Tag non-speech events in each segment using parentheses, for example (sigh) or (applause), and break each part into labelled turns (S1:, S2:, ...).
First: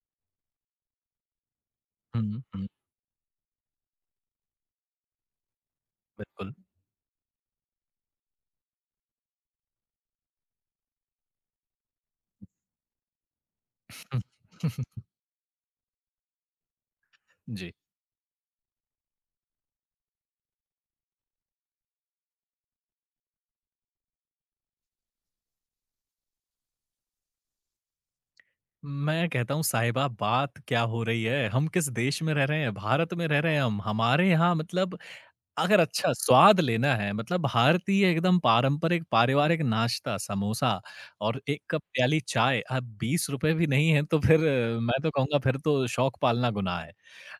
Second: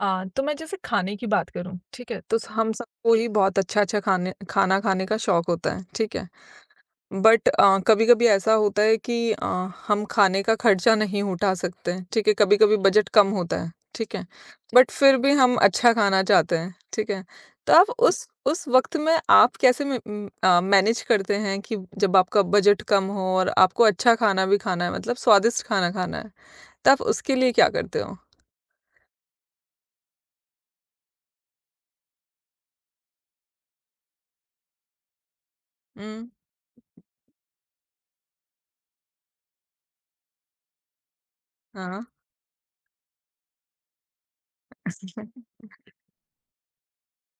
S1: तो मैं जैसे खाने की बात करूँ, ठीक है? तो
S2: हुँ,
S1: स
S2: हुँ,
S1: हम सबको ही बहुत अच्छा-अच्छा खाने खाना खाने का शौक होता है, ठीक है?
S2: बिल्कुल।
S1: बट कभी-कभी ऐसा होता है कि हम खाने का खर्चा नहीं उठा सकते हैं, ठीक है? कभी-कभी बजट कम होता है, ठीक है? बट
S2: (laughs)
S1: फिर भी हम अच्छा खाना चाहते हैं, ठीक है? तो
S2: जी।
S1: आप उस वक़्त में आप कैसे मैनेज करते हैं कि जब आपका बजट कम हो और आपको अच्छा खाना भी खाना है मतलब स्वादिष्ट खाना खाना है, तो आप उसके लिए क्या करते हो?
S2: मैं कहता हूँ साहिबा बात क्या हो रही है? हम किस देश में रह रहे हैं? भारत में रह रहे हैं हम। हमारे यहाँ मतलब अगर अच्छा
S1: हुँ,
S2: स्वाद लेना है मतलब भारतीय एकदम पारंपरिक पारिवारिक नाश्ता समोसा और 1 कप
S1: हाँ।
S2: प्याली चाय अब ₹20 भी नहीं है तो फिर मैं तो कहूँगा फिर
S1: (laughs)
S2: तो शौक पालना गुनाह है।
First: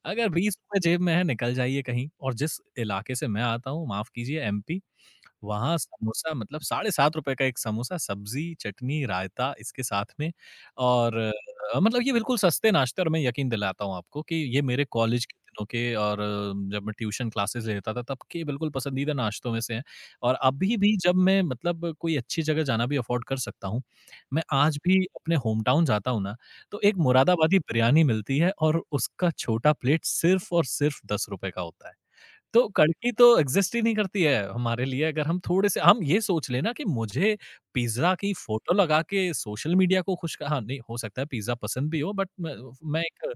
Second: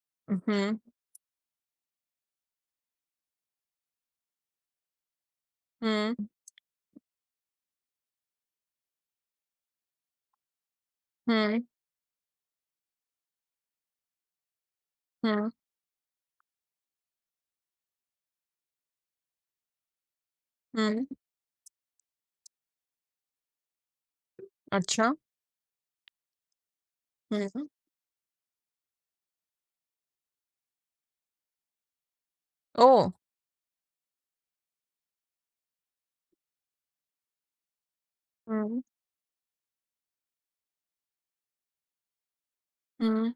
S2: अगर
S1: हुँ।
S2: ₹20 जेब में है निकल जाइए कहीं और जिस इलाके से मैं आता हूँ माफ़ कीजिए एमपी वहाँ
S1: हुँ,
S2: समोसा मतलब ₹7.5 का एक समोसा, सब्ज़ी, चटनी, रायता इसके साथ में और
S1: हुँ,
S2: मतलब ये बिल्कुल सस्ते नाश्ते और मैं यकीन दिलाता हूँ आपको कि ये मेरे कॉलेज के
S1: हुँ,
S2: दिनों के और जब मैं ट्यूशन क्लासेस लेता था तब के बिल्कुल पसंदीदा नाश्तों में से हैं। और अभी भी
S1: हुँ,
S2: जब मैं मतलब कोई अच्छी जगह जाना भी अफ़ोर्ड कर सकता हूँ, मैं आज भी
S1: अच्छा।
S2: अपने होम टाउन जाता हूँ ना, तो एक
S1: हुँ,
S2: मुरादाबादी
S1: हुँ,
S2: बिरयानी मिलती है और उसका छोटा प्लेट सिर्फ़ और सिर्फ़ ₹10 का होता है। तो
S1: ओह!
S2: कड़की तो एग्ज़िस्ट ही नहीं करती है हमारे लिए अगर हम थोड़े से हम ये सोच लें ना कि मुझे पिज़्ज़ा की फ़ोटो
S1: हुँ,
S2: लगा के सोशल मीडिया को खुश हाँ, नहीं हो सकता है पिज़्ज़ा पसंद भी हो बट मैं
S1: हुँ,
S2: एक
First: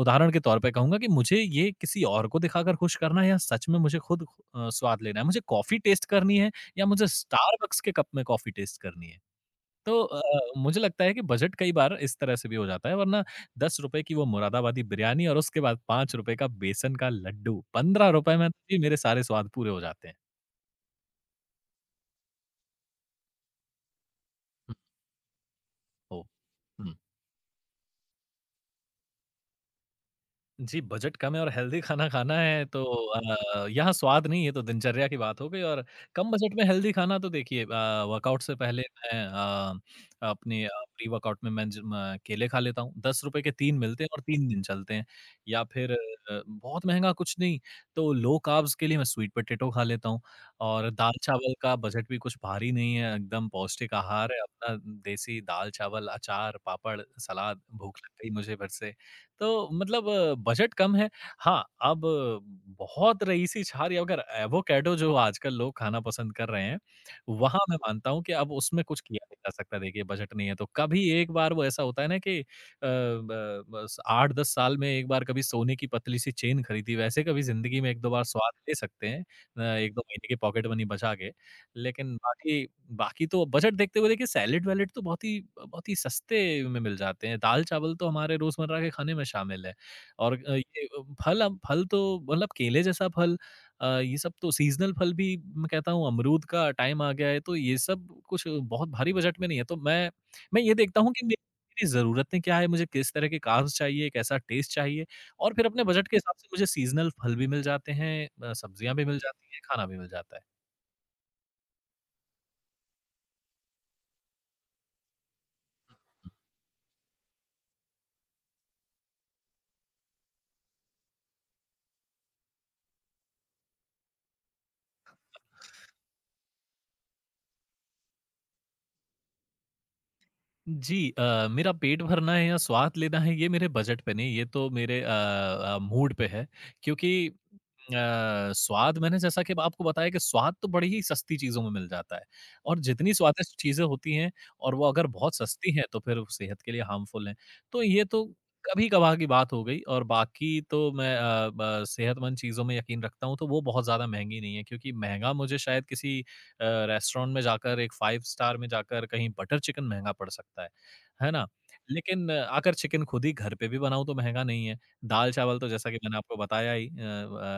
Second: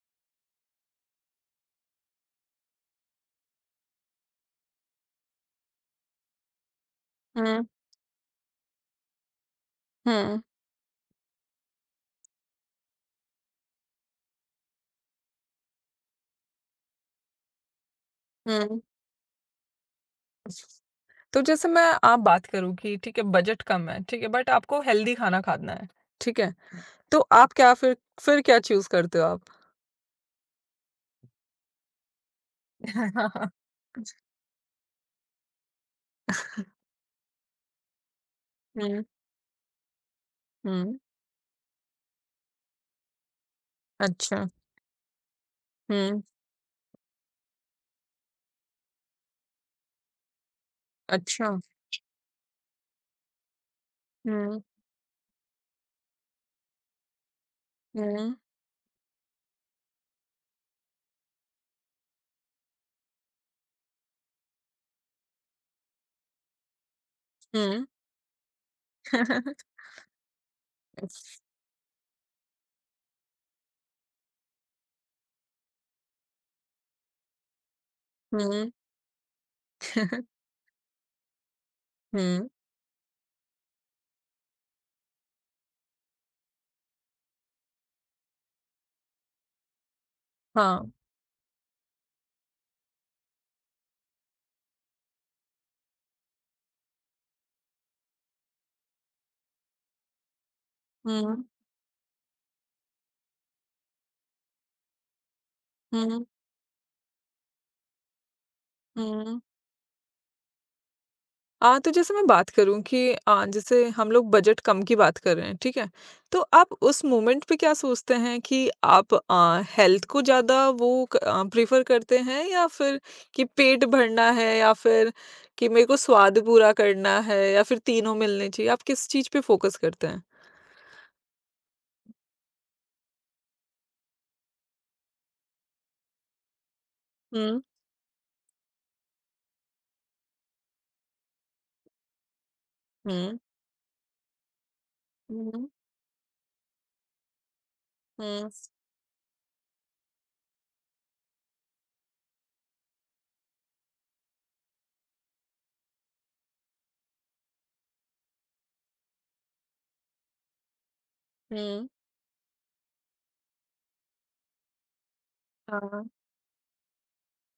S2: उदाहरण के तौर पे कहूँगा कि मुझे ये किसी और को दिखाकर खुश करना है या सच में मुझे खुद स्वाद लेना है। मुझे कॉफ़ी टेस्ट करनी है या मुझे
S1: हुँ,
S2: स्टारबक्स के कप में कॉफ़ी टेस्ट करनी है। तो
S1: हुँ,
S2: मुझे लगता है कि बजट कई बार इस तरह से भी हो जाता है वरना ₹10 की वो मुरादाबादी बिरयानी और उसके बाद ₹5 का बेसन का लड्डू, ₹15 में तो जी
S1: हुँ।
S2: मेरे सारे स्वाद पूरे हो जाते हैं।
S1: तो जैसे मैं आप बात करूँ कि ठीक है बजट कम है, ठीक है, बट
S2: हुँ।
S1: आपको हेल्दी खाना खाना है,
S2: हो।
S1: ठीक है?
S2: हुँ।
S1: तो आप क्या फिर क्या चूज़ करते हो आप?
S2: जी, बजट कम है और हेल्दी खाना खाना है तो
S1: (laughs)
S2: यहाँ स्वाद नहीं, ये तो दिनचर्या की बात हो गई और कम बजट में हेल्दी खाना तो देखिए वर्कआउट से पहले
S1: हुँ,
S2: मैं अपने
S1: हुँ,
S2: प्री वर्कआउट में मैं ज म केले खा लेता हूँ। ₹10 के 3 मिलते हैं और
S1: अच्छा,
S2: 3 दिन चलते हैं या फिर
S1: हुँ,
S2: बहुत महँगा कुछ नहीं, तो लो कार्ब्स के लिए मैं स्वीट पोटैटो खा लेता हूँ और
S1: अच्छा,
S2: दाल-चावल
S1: हुँ,
S2: का बजट भी कुछ भारी नहीं है, एकदम पौष्टिक आहार है अपना देसी दाल-चावल, अचार, पापड़, सलाद, भूख लग
S1: हुँ,
S2: गई
S1: हुँ।
S2: मुझे फिर से। तो मतलब बजट कम है। हाँ, अब बहुत रईसी छाल या अगर एवोकेडो जो आजकल लोग खाना पसंद कर रहे हैं, वहाँ मैं
S1: हुँ,
S2: मानता हूँ कि अब उसमें कुछ किया नहीं जा सकता देखिए बजट नहीं है तो। कभी एक बार वो ऐसा होता है ना कि अ, ब बस 8-10 साल में एक बार कभी सोने की पतली-सी चेन खरीदी, वैसे कभी ज़िंदगी में 1-2 बार स्वाद
S1: हुँ,
S2: ले
S1: (laughs)
S2: सकते हैं 1-2 महीने की पॉकेट मनी बचा के। लेकिन बाकी बाकी तो बजट देखते हुए देखिए सैलेड-वैलेड तो बहुत ही सस्ते में मिल जाते हैं। दाल-चावल तो हमारे रोज़मर्रा के खाने में शामिल है और
S1: (laughs) हाँ,
S2: ये फल अब फल तो मतलब केले जैसा फल ये सब तो सीज़नल फल भी मैं कहता हूँ अमरूद का टाइम आ गया है, तो ये सब कुछ बहुत भारी बजट में नहीं है। तो मैं ये देखता हूँ कि
S1: हुँ,
S2: मेरी मेरी ज़रूरतें क्या है, मुझे किस तरह के कार्ब्स चाहिए, कैसा टेस्ट चाहिए और फिर अपने बजट के
S1: हुँ,
S2: हिसाब से मुझे सीज़नल फल भी मिल जाते हैं सब्जियाँ भी मिल
S1: हुँ।
S2: जाती हैं, खाना भी मिल जाता है।
S1: तो जैसे मैं बात करूँ कि जैसे हम लोग बजट कम की बात कर रहे हैं, ठीक है? तो आप उस मोमेंट पे क्या सोचते हैं कि आप हेल्थ को ज़्यादा वो प्रेफ़र करते हैं या फिर कि पेट भरना है या फिर कि मेरे को स्वाद पूरा करना है या फिर तीनों मिलने चाहिए? आप किस चीज़ पे फ़ोकस करते हैं?
S2: जी मेरा पेट भरना है या स्वाद लेना है ये मेरे बजट पे नहीं ये तो मेरे मूड पे है क्योंकि
S1: हुँ,
S2: स्वाद मैंने जैसा कि आपको बताया कि स्वाद तो बड़ी ही सस्ती चीज़ों में मिल जाता है और जितनी
S1: हुँ,
S2: स्वादिष्ट चीज़ें होती हैं और वो अगर बहुत
S1: हुँ, हुँ,
S2: सस्ती हैं तो फिर वो सेहत के लिए हार्मफुल हैं। तो ये तो कभी-कभार की बात हो गई और बाकी तो मैं अ, ब सेहतमंद चीज़ों में यकीन रखता हूँ, तो वो बहुत ज़्यादा महँगी नहीं है क्योंकि महँगा मुझे शायद किसी रेस्टोरेंट में जाकर एक 5 स्टार में जाकर कहीं बटर चिकन महँगा पड़ सकता है ना?
S1: हुँ,
S2: लेकिन अगर चिकन खुद ही घर पे भी बनाऊँ तो महँगा नहीं है। दाल-चावल तो जैसा कि
S1: हाँ,
S2: मैंने आपको बताया ही अ,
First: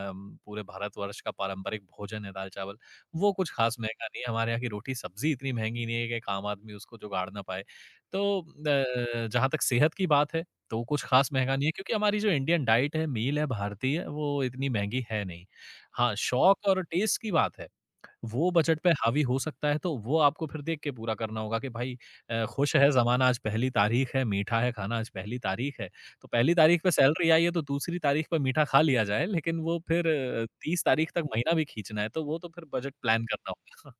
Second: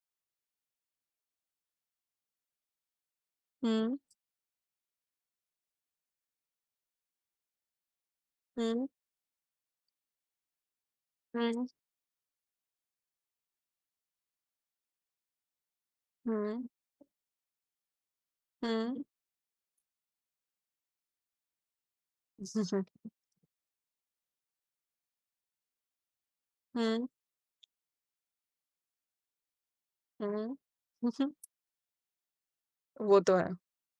S2: अम, पूरे भारतवर्ष का पारंपरिक भोजन है दाल-चावल। वो कुछ ख़ास
S1: हुँ,
S2: महँगा नहीं है, हमारे यहाँ की रोटी-सब्ज़ी इतनी महँगी नहीं है कि एक आम आदमी उसको जुगाड़ ना पाए। तो
S1: हुँ,
S2: जहाँ तक सेहत की बात है, तो कुछ ख़ास
S1: हुँ,
S2: महँगा नहीं
S1: हुँ,
S2: है क्योंकि हमारी जो इंडियन डाइट है, मील है भारतीय, वो इतनी महँगी है नहीं। हाँ,
S1: हुँ,
S2: शौक और टेस्ट की बात है। वो बजट पे
S1: हुँ,
S2: हावी हो सकता है, तो वो आपको फिर देख के पूरा करना होगा कि भाई खुश है ज़माना आज पहली तारीख है, मीठा है खाना आज पहली तारीख है। तो पहली तारीख पे सैलरी आई है तो दूसरी तारीख पे मीठा खा लिया जाए, लेकिन वो फिर
S1: हुँ,
S2: 30
S1: हुँ।
S2: तारीख तक
S1: (laughs)
S2: महीना भी खींचना है, तो वो तो फिर बजट
S1: (laughs) वो
S2: प्लान
S1: तो है।
S2: करना होगा।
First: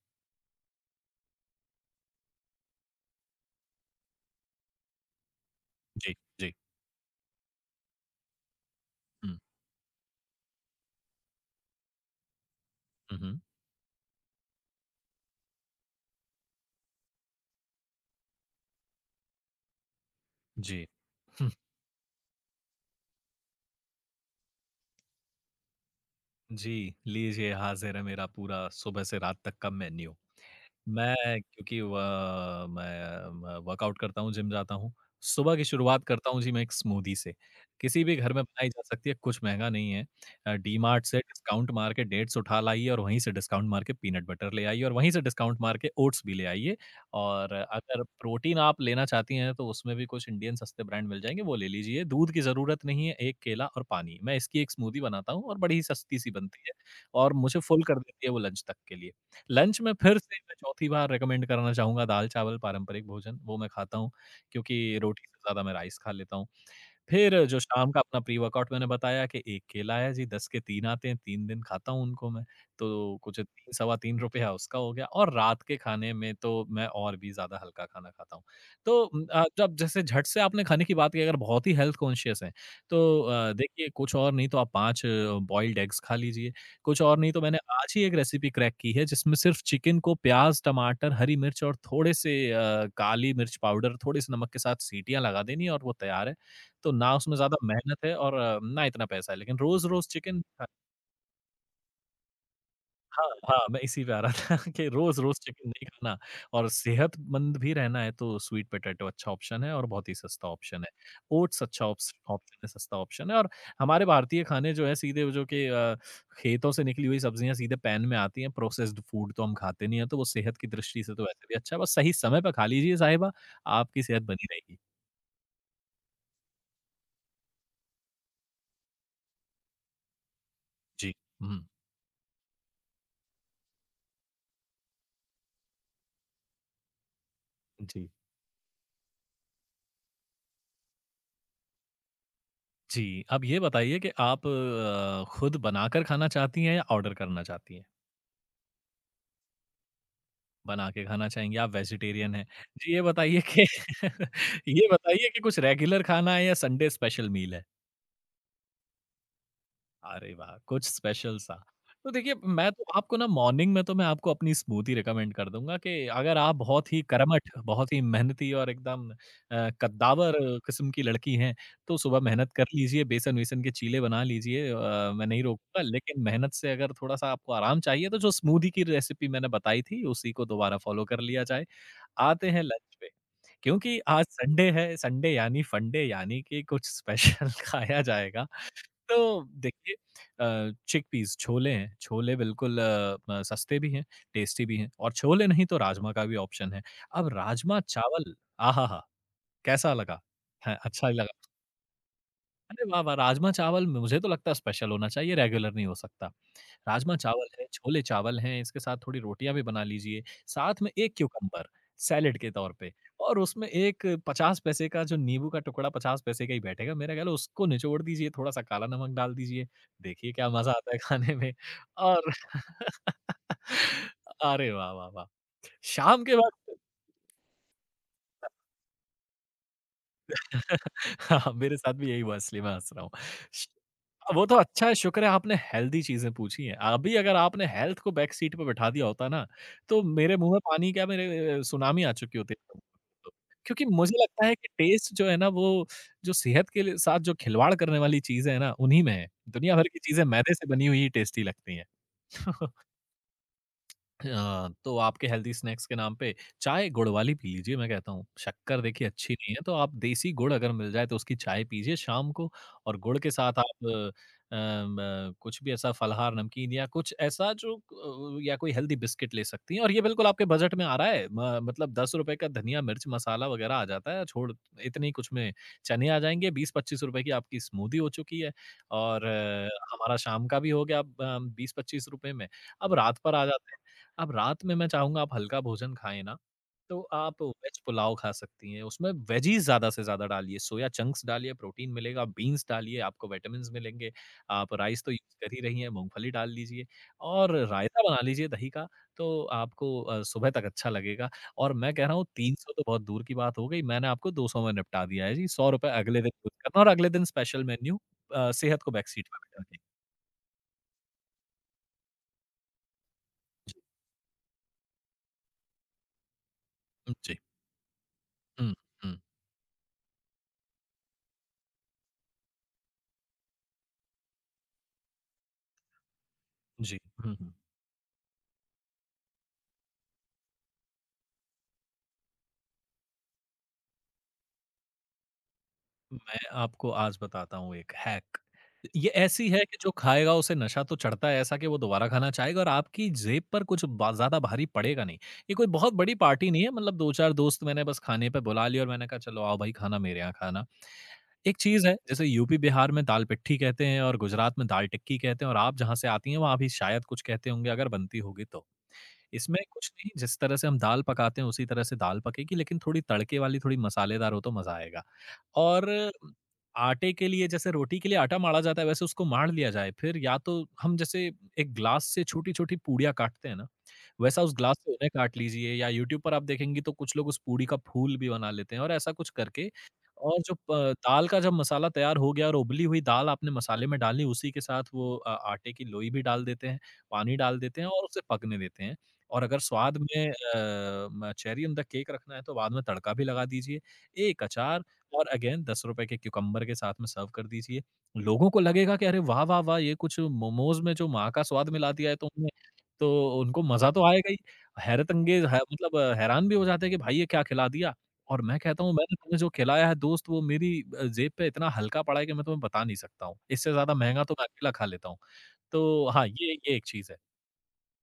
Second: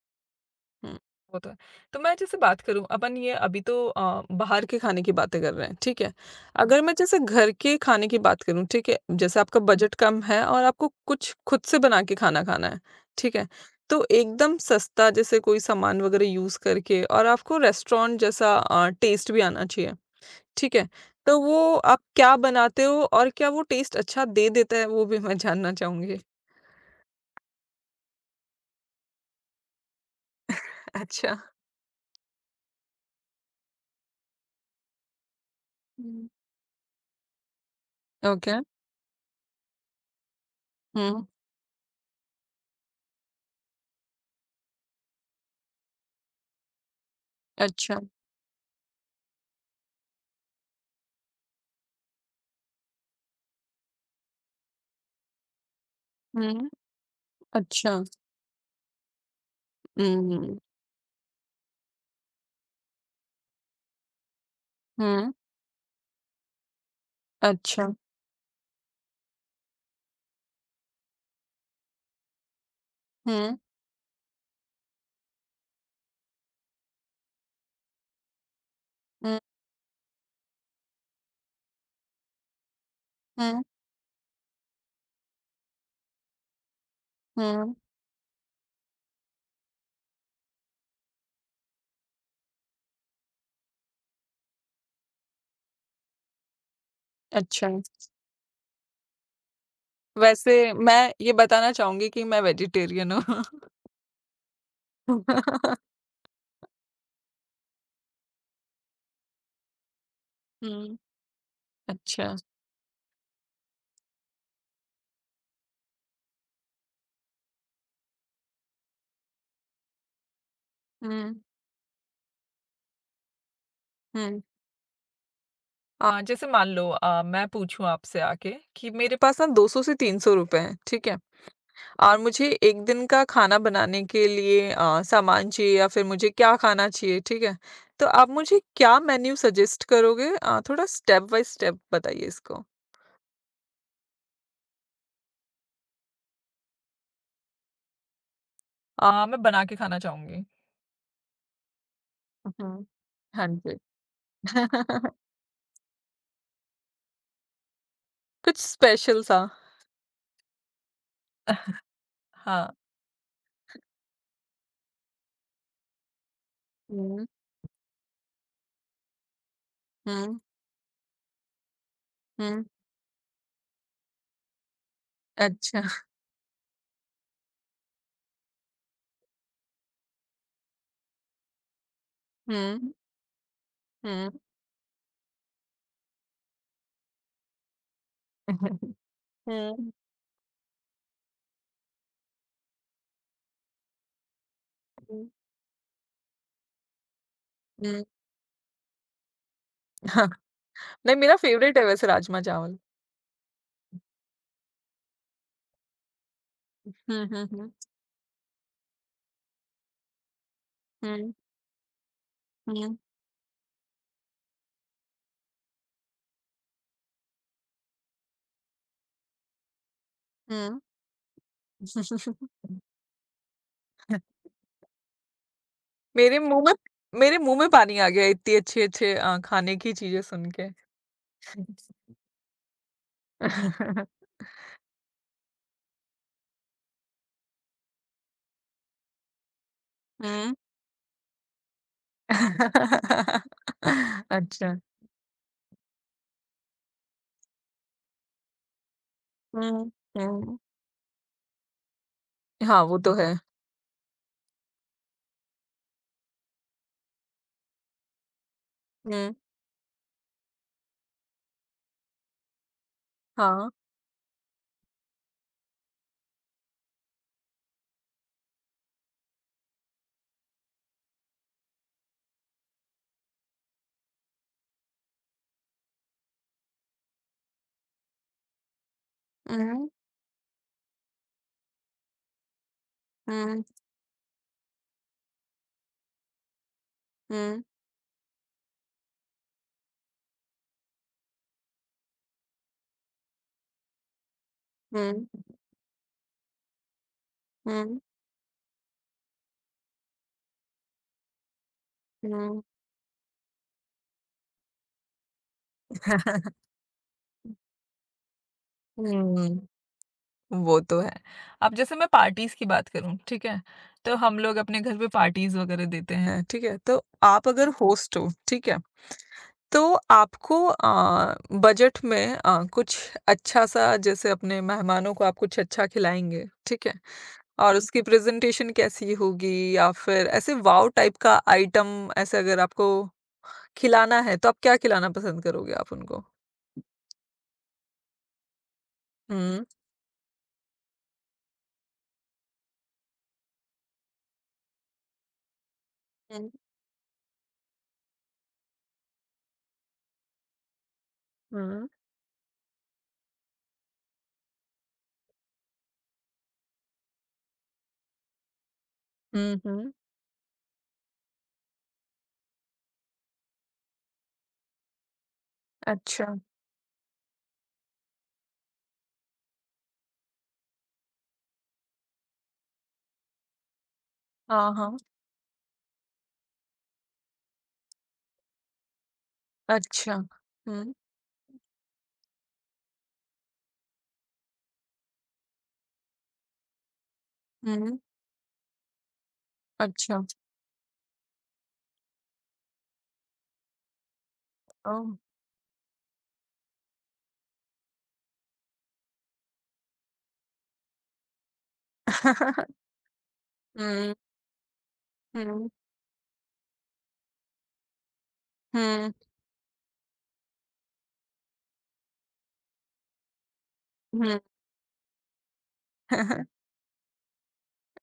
S1: हुँ, वो तो है। तो मैं जैसे बात करूँ अपन ये अभी तो बाहर के खाने की बातें कर रहे हैं, ठीक है?
S2: जी, जी।
S1: अगर मैं जैसे घर के खाने की बात करूँ, ठीक है?
S2: हुँ,
S1: जैसे आपका बजट कम है और आपको कुछ खुद से बना के खाना खाना है,
S2: हुँ,
S1: ठीक
S2: हुँ।
S1: है? तो एकदम सस्ता जैसे कोई सामान वग़ैरह यूज़ करके और आपको रेस्टोरेंट जैसा टेस्ट भी आना चाहिए, ठीक
S2: जी।
S1: है? तो
S2: (laughs)
S1: वो आप क्या बनाते हो और क्या वो टेस्ट अच्छा दे देता है, वो भी मैं जानना चाहूँगी? (laughs)
S2: जी, लीजिए हाज़िर है मेरा पूरा सुबह से रात तक का मेन्यू। मैं
S1: अच्छा।
S2: क्योंकि व मैं म वर्कआउट करता हूँ, जिम जाता हूँ। सुबह की शुरुआत
S1: हुँ,
S2: करता हूँ जी मैं एक स्मूदी से। किसी भी घर में
S1: ओके।
S2: बनाई जा सकती है, कुछ महँगा नहीं है। डीमार्ट से
S1: हुँ,
S2: डिस्काउंट मार के डेट्स उठा लाइए और वहीं से डिस्काउंट मार के पीनट बटर ले आइए और वहीं से डिस्काउंट मार के ओट्स भी ले आइए। और
S1: अच्छा।
S2: अगर प्रोटीन आप लेना चाहती हैं, तो उसमें भी कुछ इंडियन सस्ते ब्रांड मिल जाएँगे, वो ले लीजिए। दूध की ज़रूरत नहीं है, 1 केला और पानी। मैं इसकी एक स्मूदी बनाता हूँ और बड़ी ही सस्ती-सी बनती
S1: हुँ,
S2: है और मुझे फ़ुल
S1: अच्छा।
S2: कर देती है वो लंच तक के लिए। लंच में फिर से
S1: हुँ,
S2: मैं चौथी बार रिकमेंड करना चाहूँगा दाल-चावल पारंपरिक भोजन, वो मैं खाता हूँ, क्योंकि रोटी
S1: हुँ,
S2: से ज़्यादा मैं राइस खा लेता हूँ। फिर जो
S1: अच्छा।
S2: शाम का अपना प्री वर्कआउट मैंने बताया कि 1 केला है जी, 10 के 3 आते हैं, 3 दिन खाता हूँ उनको मैं, तो कुछ
S1: हुँ,
S2: 3 सवा ₹3 उसका हो गया और रात के खाने में तो मैं और भी ज़्यादा हल्का खाना खाता हूँ। तो
S1: हुँ,
S2: जब जैसे झट से आपने खाने की बात की अगर बहुत ही हेल्थ कॉन्शियस हैं, तो
S1: हुँ,
S2: देखिए कुछ और नहीं तो आप 5 बॉइल्ड एग्स खा लीजिए, कुछ और नहीं तो मैंने
S1: हुँ,
S2: आज ही एक रेसिपी क्रैक की है जिसमें सिर्फ चिकन को प्याज़, टमाटर, हरी मिर्च और थोड़े-से काली मिर्च पाउडर, थोड़े-से नमक के साथ सीटियाँ लगा देनी है और वो तैयार है। तो ना उसमें ज़्यादा
S1: अच्छा।
S2: मेहनत है और ना इतना पैसा है, लेकिन रोज़-रोज़ चिकन
S1: वैसे मैं ये बताना चाहूँगी कि मैं वेजिटेरियन
S2: हाँ,
S1: हूँ।
S2: हाँ, मैं इसी पे आ रहा था (laughs) कि रोज़-रोज़ चिकन नहीं
S1: (laughs)
S2: खाना और सेहतमंद भी रहना है तो स्वीट पोटैटो अच्छा ऑप्शन है और बहुत ही सस्ता ऑप्शन है।
S1: हुँ,
S2: ओट्स अच्छा ऑप्स
S1: अच्छा।
S2: ऑप्शन है, सस्ता ऑप्शन है और हमारे भारतीय खाने जो हैं सीधे जो कि खेतों से निकली हुई सब्जियाँ सीधे पैन में आती हैं, प्रोसेस्ड फूड तो हम खाते नहीं हैं, तो वो सेहत की दृष्टि से तो
S1: हुँ,
S2: वैसे भी अच्छा है, बस सही समय पे खा लीजिए साहिबा, आपकी सेहत
S1: हुँ।
S2: बनी रहेगी।
S1: जैसे मान लो मैं पूछूँ आपसे आके कि मेरे पास ना 200 से ₹300 हैं, ठीक
S2: जी।
S1: है?
S2: हुँ,
S1: और मुझे 1 दिन का खाना बनाने के लिए सामान चाहिए या फिर मुझे क्या खाना चाहिए, ठीक है? तो
S2: जी।
S1: आप मुझे क्या मेन्यू सजेस्ट करोगे? थोड़ा स्टेप बाय स्टेप बताइए इसको।
S2: जी, अब ये बताइए कि आप खुद बनाकर खाना चाहती हैं या ऑर्डर करना चाहती हैं?
S1: मैं बना के खाना चाहूँगी।
S2: बना के खाना चाहेंगी, आप वेजिटेरियन हैं।
S1: हुँ।
S2: जी, ये बताइए
S1: हाँ
S2: कि
S1: जी।
S2: (laughs) ये
S1: (laughs)
S2: बताइए कि कुछ रेगुलर खाना है या संडे स्पेशल मील है?
S1: कुछ स्पेशल सा।
S2: अरे वाह! कुछ स्पेशल सा। तो देखिए
S1: हाँ।
S2: मैं तो आपको ना मॉर्निंग में तो मैं आपको अपनी स्मूदी रिकमेंड कर दूँगा कि अगर आप बहुत ही
S1: हुँ,
S2: कर्मठ, बहुत ही मेहनती और एकदम कद्दावर
S1: हुँ,
S2: किस्म की लड़की हैं, तो सुबह मेहनत
S1: हुँ।
S2: कर लीजिए, बेसन-वेसन के चीले बना लीजिए मैं नहीं रोकूँगा।
S1: अच्छा।
S2: लेकिन मेहनत से अगर थोड़ा-सा आपको आराम चाहिए तो जो स्मूदी की रेसिपी मैंने बताई थी उसी को दोबारा फ़ॉलो कर लिया जाए। आते हैं
S1: हुँ,
S2: लंच पे, क्योंकि आज
S1: हुँ।
S2: संडे है, संडे यानी फंडे यानी कि कुछ स्पेशल (laughs) खाया जाएगा। तो
S1: हुँ,
S2: देखिए चिकपीस छोले हैं, छोले बिल्कुल अ, म सस्ते भी हैं, टेस्टी भी हैं और
S1: हुँ,
S2: छोले नहीं तो राजमा का भी ऑप्शन है। अब
S1: हुँ।
S2: राजमा-चावल आहाहा! कैसा
S1: (laughs)
S2: लगा?
S1: हाँ,
S2: है अच्छा ही
S1: नहीं मेरा
S2: लगा।
S1: फ़ेवरेट है वैसे राजमा चावल।
S2: अरे वाह, वाह! राजमा-चावल मुझे तो लगता है स्पेशल होना चाहिए, रेगुलर नहीं हो सकता।
S1: हुँ, हुँ,
S2: राजमा-चावल है,
S1: हुँ।
S2: छोले-चावल हैं, इसके साथ थोड़ी रोटियाँ भी बना लीजिए, साथ में 1
S1: हुँ,
S2: क्यूकम्बर सैलेड के तौर पे
S1: हुँ,
S2: और उसमें एक 50 पैसे का जो नींबू का टुकड़ा 50 पैसे का ही बैठेगा, मेरा ख़्याल है उसको निचोड़ दीजिए, थोड़ा-सा काला नमक डाल दीजिए, देखिए क्या मज़ा
S1: हुँ।
S2: आता है खाने में और
S1: (laughs)
S2: (laughs) अरे वाह, वाह, वाह! शाम के
S1: मेरे मुँह में
S2: वक़्त।
S1: मेरे मुँह में पानी आ गया इतनी अच्छे-अच्छे खाने की चीज़ें सुन के।
S2: हाँ, मेरे साथ भी यही हुआ इसलिए मैं हँस रहा हूँ। श
S1: (laughs)
S2: वो तो अच्छा है शुक्र है आपने हेल्दी चीज़ें पूछी हैं। अभी अगर आपने हेल्थ को बैक सीट पे बिठा दिया होता ना, तो मेरे मुँह
S1: हुँ।
S2: में पानी क्या मेरे सुनामी आ चुकी होती। क्योंकि मुझे
S1: (laughs)
S2: लगता है कि
S1: अच्छा।
S2: टेस्ट जो है ना वो जो सेहत के लिए साथ जो खिलवाड़ करने वाली चीज़ें हैं ना, उन्हीं में है। दुनिया भर
S1: हुँ,
S2: की चीज़ें मैदे
S1: हुँ।
S2: से बनी हुई ही टेस्टी लगती हैं।
S1: हाँ,
S2: (laughs)
S1: वो तो है।
S2: हाँ, तो आपके हेल्दी स्नैक्स के नाम पे चाय गुड़ वाली पी लीजिए मैं कहता हूँ। शक्कर देखिए
S1: हुँ,
S2: अच्छी नहीं है तो आप देसी गुड़ अगर मिल जाए तो उसकी चाय पीजिए शाम को और गुड़ के साथ
S1: हाँ।
S2: आप अ, म कुछ भी ऐसा फलाहार, नमकीन या कुछ ऐसा जो क या कोई हेल्दी बिस्किट ले सकती हैं और ये बिल्कुल आपके बजट में आ रहा है। म मतलब ₹10 का धनिया, मिर्च, मसाला वगैरह आ जाता है। छोड़ इतने ही कुछ में चने आ जाएँगे। ₹20-25 की आपकी स्मूदी हो चुकी है और
S1: Mhm,
S2: हमारा शाम का भी हो गया ₹20-25 में। अब रात पर आ
S1: हुँ,
S2: जाते हैं। अब रात में मैं चाहूँगा आप हल्का भोजन खाएँ ना, तो आप
S1: हुँ,
S2: वेज पुलाव खा सकती हैं, उसमें वेजीज़ ज़्यादा से ज़्यादा डालिए, सोया चंक्स डालिए, प्रोटीन मिलेगा, बीन्स डालिए, आपको विटामिन्स मिलेंगे, आप राइस तो
S1: हुँ,
S2: यूज़ कर ही रही हैं, मूँगफली डाल लीजिए और
S1: हुँ,
S2: रायता बना लीजिए दही का, तो आपको सुबह तक अच्छा लगेगा और मैं कह रहा हूँ
S1: हुँ।
S2: 300 तो बहुत दूर की बात हो गई, मैंने आपको 200 में निपटा दिया है जी, ₹100 अगले दिन यूज़ करना और अगले दिन
S1: हुँ, (laughs)
S2: स्पेशल मेन्यू सेहत को बैक सीट पे बिठा के।
S1: वो तो है। अब जैसे मैं पार्टीज़ की बात करूँ, ठीक है?
S2: जी,
S1: तो हम लोग अपने घर पे पार्टीज़ वगैरह देते हैं, ठीक है? तो
S2: जी।
S1: आप अगर होस्ट हो, ठीक
S2: हुँ,
S1: है?
S2: हुँ,
S1: तो आपको बजट में कुछ अच्छा-सा जैसे अपने मेहमानों को आप कुछ अच्छा खिलाएँगे, ठीक है?
S2: जी, हुँ, हुँ।
S1: और उसकी प्रेज़ेंटेशन कैसी होगी या फिर ऐसे वॉव टाइप का आइटम ऐसे अगर आपको खिलाना है, तो आप क्या खिलाना पसंद करोगे आप उनको?
S2: मैं आपको आज बताता हूँ एक हैक। ये ऐसी है
S1: हुँ।
S2: कि जो खाएगा उसे नशा तो चढ़ता है ऐसा कि वो दोबारा खाना चाहेगा और आपकी जेब पर कुछ बा ज़्यादा भारी पड़ेगा नहीं। ये कोई बहुत बड़ी
S1: हुँ।
S2: पार्टी नहीं है मतलब 2-4 दोस्त मैंने बस खाने पे बुला लिया और मैंने कहा चलो आओ भाई खाना मेरे यहाँ खाना। एक
S1: हुँ।
S2: चीज़ है जैसे यूपी बिहार में दाल पिट्ठी कहते हैं और गुजरात में दाल टिक्की कहते हैं और आप जहाँ से आती हैं वहाँ भी शायद कुछ कहते होंगे अगर बनती होगी तो।
S1: हुँ,
S2: इसमें कुछ
S1: हुँ।
S2: नहीं जिस तरह से हम दाल पकाते हैं उसी तरह से दाल पकेगी लेकिन थोड़ी तड़के वाली थोड़ी मसालेदार हो तो मज़ा आएगा। और
S1: अच्छा।
S2: आटे के लिए जैसे रोटी के लिए आटा माड़ा जाता है वैसे उसको माड़ लिया जाए फिर या तो हम जैसे एक ग्लास से छोटी-छोटी पूड़ियाँ काटते हैं ना वैसा उस
S1: हाँ,
S2: ग्लास से
S1: हाँ।
S2: उन्हें काट लीजिए या यूट्यूब पर आप देखेंगी तो कुछ लोग उस पूड़ी का फूल भी बना लेते हैं और ऐसा कुछ करके
S1: अच्छा।
S2: और जो
S1: हुँ,
S2: प दाल का जब मसाला तैयार हो गया और उबली हुई दाल आपने मसाले में डाली उसी के साथ वो आटे की लोई भी डाल देते हैं, पानी डाल देते हैं
S1: हुँ।
S2: और उसे पकने देते हैं। और अगर स्वाद
S1: अच्छा।
S2: में अ, म चेरी ऑन द केक रखना है तो बाद में तड़का भी लगा दीजिए, एक अचार
S1: ओह!
S2: और अगेन ₹10 के क्यूकम्बर के साथ में सर्व कर दीजिए। लोगों को लगेगा कि अरे वाह, वाह, वाह! ये कुछ मोमोज़ में जो माँ का स्वाद मिला दिया है
S1: (laughs)
S2: तो उनको मज़ा तो
S1: हुँ,
S2: आएगा ही। हैरतअंगेज़ है
S1: हुँ,
S2: मतलब हैरान भी हो जाते हैं कि भाई ये क्या खिला दिया? और मैं कहता हूँ
S1: हुँ,
S2: मैंने तुम्हें जो खिलाया है दोस्त वो मेरी जेब पे इतना हल्का पड़ा है कि मैं तुम्हें बता नहीं सकता हूँ। इससे ज़्यादा महँगा तो
S1: हुँ।
S2: मैं अकेला खा लेता हूँ। तो हाँ,
S1: (laughs)
S2: ये एक चीज़ है।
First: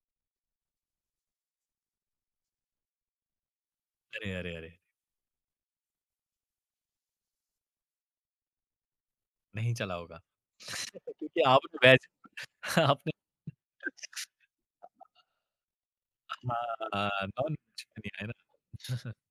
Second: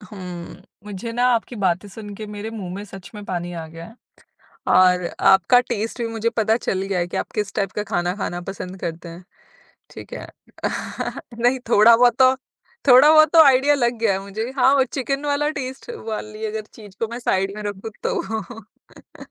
S1: हुँ, मुझे ना आपकी बातें सुन के मेरे मुँह में सच में पानी आ गया है
S2: अरे, अरे, अरे!
S1: और आपका टेस्ट भी मुझे पता चल गया है कि आप किस टाइप का खाना खाना पसंद करते हैं।
S2: नहीं चला
S1: ठीक
S2: होगा।
S1: है।
S2: (laughs)
S1: (laughs)
S2: क्योंकि
S1: नहीं
S2: आपने
S1: थोड़ा
S2: वेज
S1: बहुत तो
S2: (laughs)
S1: थोड़ा
S2: आपने
S1: बहुत तो आइडिया लग गया है मुझे। हाँ, वो चिकन वाला टेस्ट वाली अगर चीज़ को
S2: हाँ,
S1: मैं साइड में
S2: नॉन-वेज
S1: रखूँ
S2: में नहीं
S1: तो
S2: आए ना। (laughs)
S1: (laughs)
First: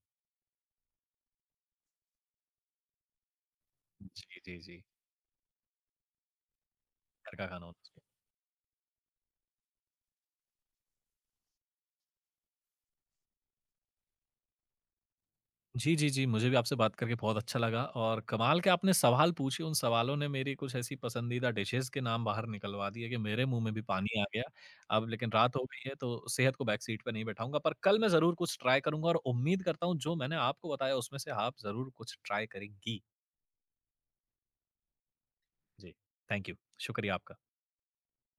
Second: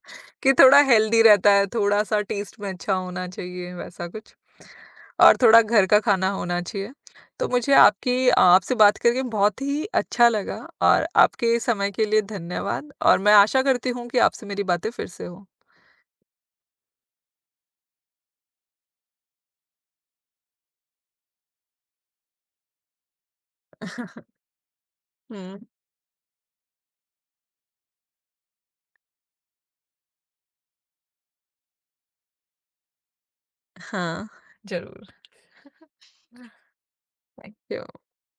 S1: कि थोड़ा हेल्दी रहता है, थोड़ा-सा टेस्ट में अच्छा होना चाहिए वैसा कुछ
S2: जी, जी, जी।
S1: और थोड़ा घर का खाना होना चाहिए।
S2: घर का
S1: तो
S2: खाना
S1: मुझे
S2: होना चाहिए।
S1: आपकी आपसे बात करके बहुत ही अच्छा लगा और आपके समय के लिए धन्यवाद और मैं आशा करती हूँ कि आपसे मेरी बातें फिर से हों।
S2: जी, जी, जी। मुझे भी आपसे बात करके बहुत अच्छा लगा और कमाल के आपने सवाल पूछे, उन सवालों ने मेरी कुछ ऐसी पसंदीदा डिशेज़ के नाम बाहर निकलवा दिए कि मेरे मुँह में भी पानी
S1: हुँ।
S2: आ गया। अब लेकिन रात हो
S1: (laughs)
S2: गई है तो सेहत को बैक सीट पे नहीं बैठाऊँगा, पर कल मैं ज़रूर कुछ ट्राई करूँगा और उम्मीद करता हूँ जो मैंने आपको बताया उसमें से आप ज़रूर कुछ ट्राई करेंगी।
S1: हाँ, ज़रूर।
S2: जी, थैंक यू। शुक्रिया आपका।
S1: Thank you.